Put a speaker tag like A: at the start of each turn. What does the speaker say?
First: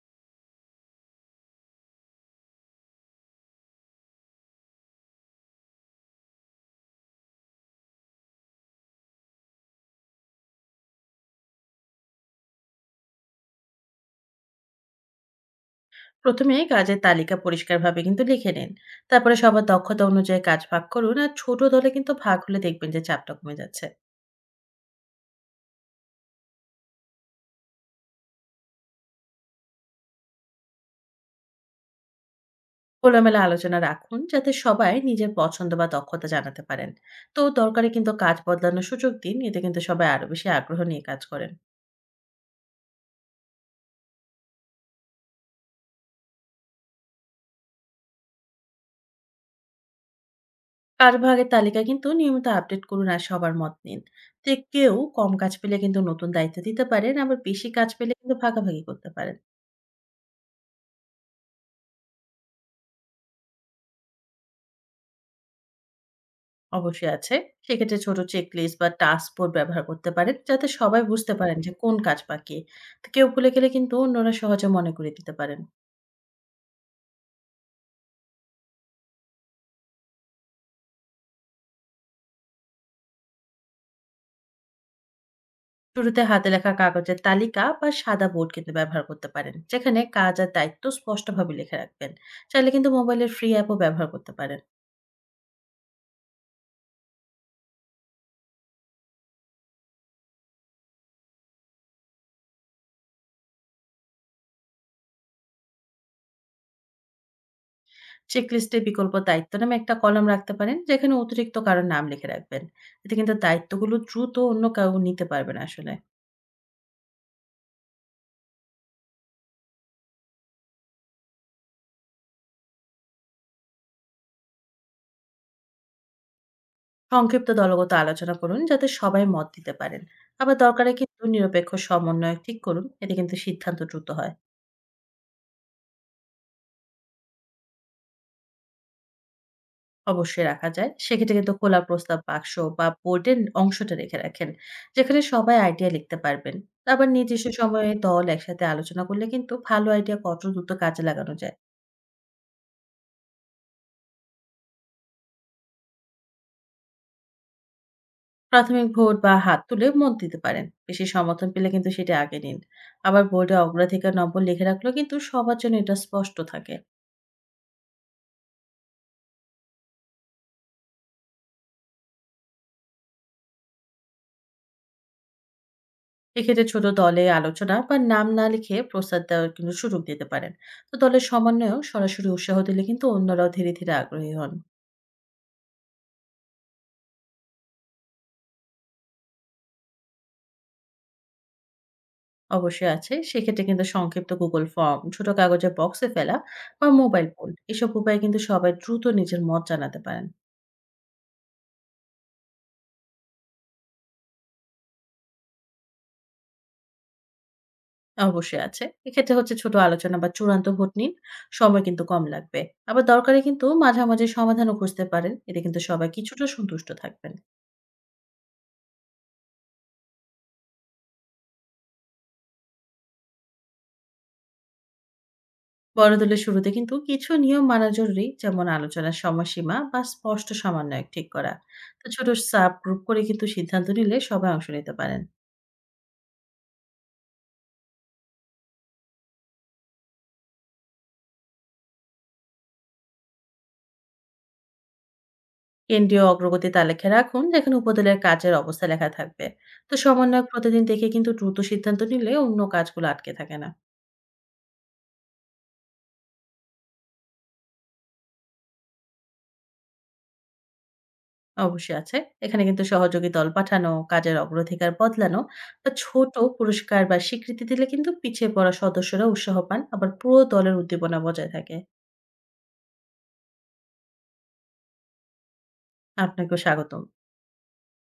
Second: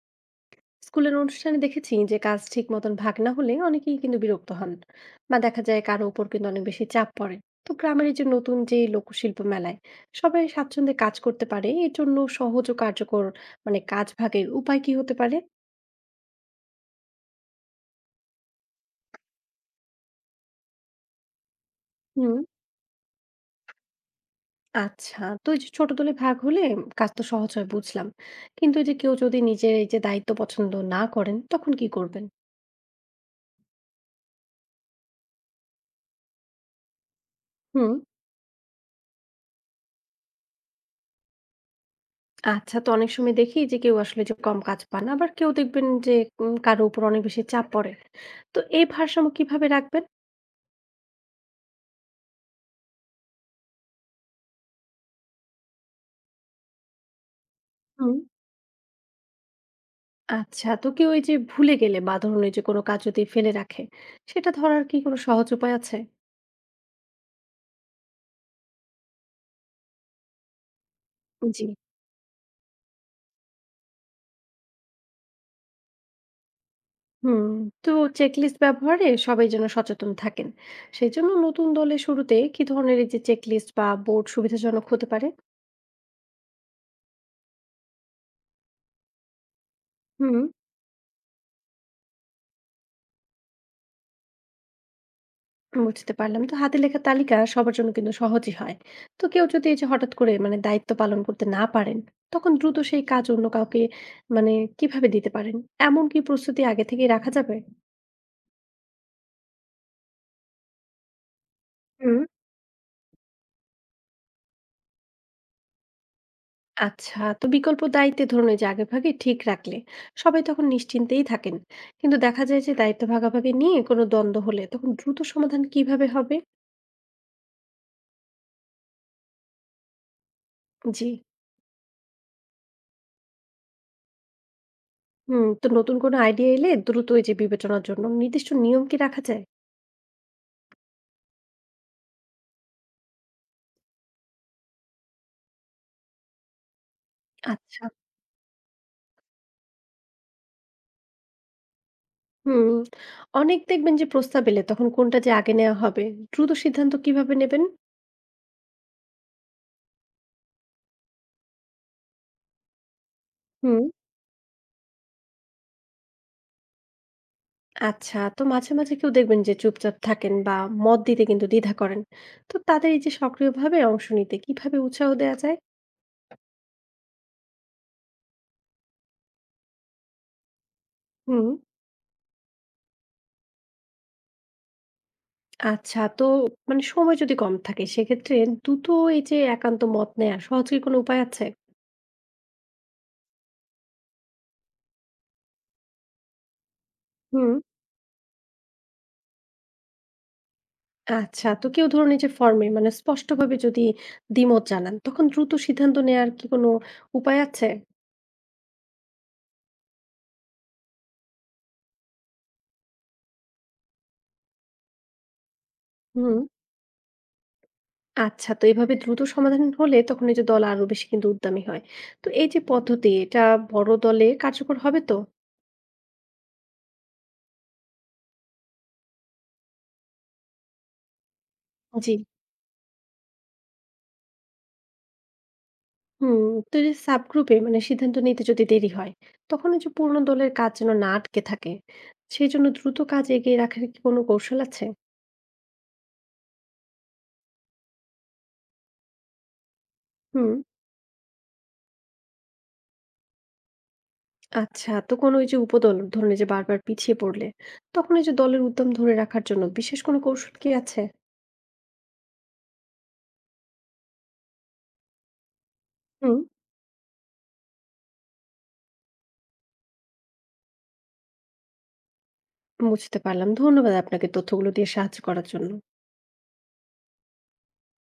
A: স্কুলের অনুষ্ঠানে দেখেছি যে কাজ ঠিক মতন ভাগ না হলে অনেকেই কিন্তু বিরক্ত হন বা দেখা যায় কারো উপর কিন্তু অনেক বেশি চাপ পড়ে। তো গ্রামের এই যে নতুন যে লোকশিল্প মেলায় সবাই স্বাচ্ছন্দ্যে কাজ করতে পারে এর জন্য সহজ ও কার্যকর মানে কাজ ভাগের উপায় কি হতে পারে?
B: প্রথমে কাজের তালিকা পরিষ্কারভাবে কিন্তু লিখে নিন। তারপরে সবার দক্ষতা অনুযায়ী কাজ ভাগ করুন, আর ছোট দলে কিন্তু
A: হুম।
B: ভাগ হলে দেখবেন যে চাপটা কমে যাচ্ছে।
A: আচ্ছা, তো এই যে ছোট দলে ভাগ হলে কাজ তো সহজ হয় বুঝলাম, কিন্তু এই যে কেউ যদি নিজের এই যে দায়িত্ব পছন্দ না করেন তখন কি করবেন?
B: খোলামেলা আলোচনা রাখুন যাতে সবাই নিজের পছন্দ বা দক্ষতা জানাতে পারেন। তো দরকারে
A: হুম।
B: কিন্তু কাজ বদলানোর সুযোগ দিন, এতে কিন্তু সবাই আরো বেশি আগ্রহ নিয়ে কাজ করেন।
A: আচ্ছা, তো অনেক সময় দেখি যে কেউ আসলে যে কম কাজ পান আবার কেউ দেখবেন যে কারো উপর অনেক বেশি চাপ পড়ে। তো এই ভারসাম্য কিভাবে রাখবেন?
B: কাজ ভাগের তালিকা কিন্তু নিয়মিত আপডেট করুন আর সবার মত নিন। তো কেউ কম কাজ পেলে কিন্তু নতুন দায়িত্ব দিতে পারেন, আবার বেশি কাজ পেলে
A: হুম।
B: কিন্তু ভাগাভাগি করতে পারেন।
A: আচ্ছা, তো কেউ এই যে ভুলে গেলে বা ধরুন এই যে কোনো কাজ যদি ফেলে রাখে, সেটা ধরার কি কোনো সহজ উপায় আছে?
B: অবশ্যই আছে। সেক্ষেত্রে ছোট চেকলিস্ট বা টাস্ক বোর্ড ব্যবহার করতে পারেন, যাতে সবাই বুঝতে পারেন
A: জি।
B: যে কোন কাজ বাকি। তো কেউ ভুলে গেলে কিন্তু অন্যরা সহজে মনে করিয়ে দিতে পারেন।
A: হুম, তো চেকলিস্ট ব্যবহারে সবাই যেন সচেতন থাকেন। সেজন্য নতুন দলে শুরুতে কি ধরনের এই যে চেকলিস্ট বা বোর্ড সুবিধাজনক হতে পারে?
B: শুরুতে হাতে লেখা কাগজের তালিকা বা সাদা বোর্ড কিন্তু ব্যবহার করতে পারেন, যেখানে কাজ
A: হুম।
B: আর দায়িত্ব স্পষ্টভাবে লিখে রাখবেন। চাইলে কিন্তু মোবাইলের ফ্রি অ্যাপও ব্যবহার করতে পারেন।
A: বুঝতে পারলাম। তো হাতে লেখা তালিকা সবার জন্য কিন্তু সহজই হয়। তো কেউ যদি এই যে হঠাৎ করে মানে দায়িত্ব পালন করতে না পারেন, তখন দ্রুত সেই কাজ অন্য কাউকে মানে কিভাবে দিতে পারেন? এমন কি প্রস্তুতি আগে থেকেই রাখা যাবে?
B: চেকলিস্টে বিকল্প দায়িত্ব নামে একটা কলাম রাখতে পারেন, যেখানে অতিরিক্ত কারো নাম
A: হুম।
B: লিখে রাখবেন। এতে কিন্তু দায়িত্বগুলো দ্রুত অন্য কেউ নিতে পারবেন আসলে।
A: আচ্ছা, তো বিকল্প দায়িত্বে ধরুন এই যে আগেভাগে ঠিক রাখলে সবাই তখন নিশ্চিন্তেই থাকেন, কিন্তু দেখা যায় যে দায়িত্ব ভাগাভাগি নিয়ে কোনো দ্বন্দ্ব হলে তখন দ্রুত সমাধান কিভাবে হবে?
B: সংক্ষিপ্ত দলগত আলোচনা করুন যাতে সবাই মত দিতে পারেন। আবার দরকারে
A: জি।
B: কিন্তু নিরপেক্ষ সমন্বয় ঠিক করুন, এতে কিন্তু সিদ্ধান্ত দ্রুত হয়।
A: হুম, তো নতুন কোনো আইডিয়া এলে দ্রুত এই যে বিবেচনার জন্য নির্দিষ্ট নিয়ম কি রাখা যায়?
B: অবশ্যই রাখা যায়। সেক্ষেত্রে কিন্তু খোলা প্রস্তাব বাক্স বা বোর্ডের অংশটা রেখে রাখেন, যেখানে সবাই আইডিয়া লিখতে পারবেন। আবার নির্দিষ্ট
A: আচ্ছা।
B: সময়ে দল একসাথে আলোচনা করলে কিন্তু ভালো আইডিয়া কত দ্রুত কাজে লাগানো যায়।
A: হুম, অনেক দেখবেন যে প্রস্তাব এলে তখন কোনটা যে আগে নেওয়া হবে, দ্রুত সিদ্ধান্ত কিভাবে নেবেন?
B: প্রাথমিক ভোট বা হাত তুলে মত দিতে পারেন, বেশি সমর্থন পেলে কিন্তু সেটা আগে নিন। আবার বোর্ডে
A: হুম।
B: অগ্রাধিকার নম্বর লিখে রাখলেও কিন্তু সবার জন্য এটা স্পষ্ট থাকে।
A: আচ্ছা, তো মাঝে, মাঝে কেউ দেখবেন যে চুপচাপ থাকেন বা মত দিতে কিন্তু দ্বিধা করেন। তো তাদের এই যে সক্রিয়ভাবে অংশ নিতে কিভাবে উৎসাহ দেয়া যায়?
B: এক্ষেত্রে ছোট দলে আলোচনা বা নাম না লিখে প্রস্তাব দেওয়ার কিন্তু সুযোগ দিতে পারেন। তো দলের
A: হুম।
B: সমন্বয়েও সরাসরি উৎসাহ দিলে কিন্তু অন্যরাও ধীরে ধীরে আগ্রহী হন।
A: আচ্ছা, তো মানে সময় যদি কম থাকে সেক্ষেত্রে দ্রুত এই যে একান্ত মত নেয়া সহজ কি কোনো উপায় আছে?
B: অবশ্যই আছে। সেক্ষেত্রে কিন্তু সংক্ষিপ্ত গুগল ফর্ম, ছোট কাগজে বক্সে ফেলা বা মোবাইল ফোন,
A: হুম।
B: এসব উপায়ে কিন্তু সবাই দ্রুত নিজের মত জানাতে পারেন।
A: আচ্ছা, তো কেউ ধরুন এই যে ফর্মে মানে স্পষ্টভাবে যদি দ্বিমত জানান তখন দ্রুত সিদ্ধান্ত নেয়ার কি কোনো উপায় আছে?
B: অবশ্যই আছে। এক্ষেত্রে হচ্ছে ছোট আলোচনা বা চূড়ান্ত ভোট নিন, সময় কিন্তু কম লাগবে। আবার দরকারে কিন্তু মাঝামাঝি সমাধানও খুঁজতে পারেন, এতে কিন্তু সবাই
A: হুম।
B: কিছুটা সন্তুষ্ট থাকবেন।
A: আচ্ছা, তো এভাবে দ্রুত সমাধান হলে তখন এই যে দল আরো বেশি কিন্তু উদ্যমী হয়। তো এই যে পদ্ধতি এটা বড় দলে কার্যকর হবে তো?
B: বড় দলের শুরুতে কিন্তু কিছু নিয়ম মানা জরুরি, যেমন আলোচনার সময়সীমা বা স্পষ্ট সমন্বয়ক ঠিক করা। তো
A: জি।
B: ছোট সাব গ্রুপ করে কিন্তু সিদ্ধান্ত নিলে সবাই অংশ নিতে পারেন।
A: হুম, তো এই যে সাব গ্রুপে মানে সিদ্ধান্ত নিতে যদি দেরি হয় তখন এই যে পূর্ণ দলের কাজ যেন না আটকে থাকে, সেই জন্য দ্রুত কাজ এগিয়ে রাখার কি কোনো কৌশল আছে?
B: কেন্দ্রীয় অগ্রগতি তালিকা রাখুন, যেখানে উপদলের কাজের অবস্থা লেখা থাকবে। তো সমন্বয়ক
A: হুম।
B: প্রতিদিন দেখে কিন্তু দ্রুত সিদ্ধান্ত নিলে অন্য কাজগুলো আটকে থাকে না।
A: আচ্ছা, তো কোনো ওই যে উপদল ধরুন এই যে বারবার পিছিয়ে পড়লে তখন এই যে দলের উদ্যম ধরে রাখার জন্য বিশেষ কোনো কৌশল কি আছে?
B: অবশ্যই আছে। এখানে কিন্তু সহযোগী দল পাঠানো, কাজের অগ্রাধিকার বদলানো বা ছোট
A: হুম।
B: পুরস্কার বা স্বীকৃতি দিলে কিন্তু পিছিয়ে পড়া সদস্যরা উৎসাহ পান, আবার পুরো দলের উদ্দীপনা বজায় থাকে।
A: বুঝতে পারলাম। ধন্যবাদ আপনাকে তথ্যগুলো দিয়ে সাহায্য করার জন্য।
B: আপনাকেও স্বাগতম।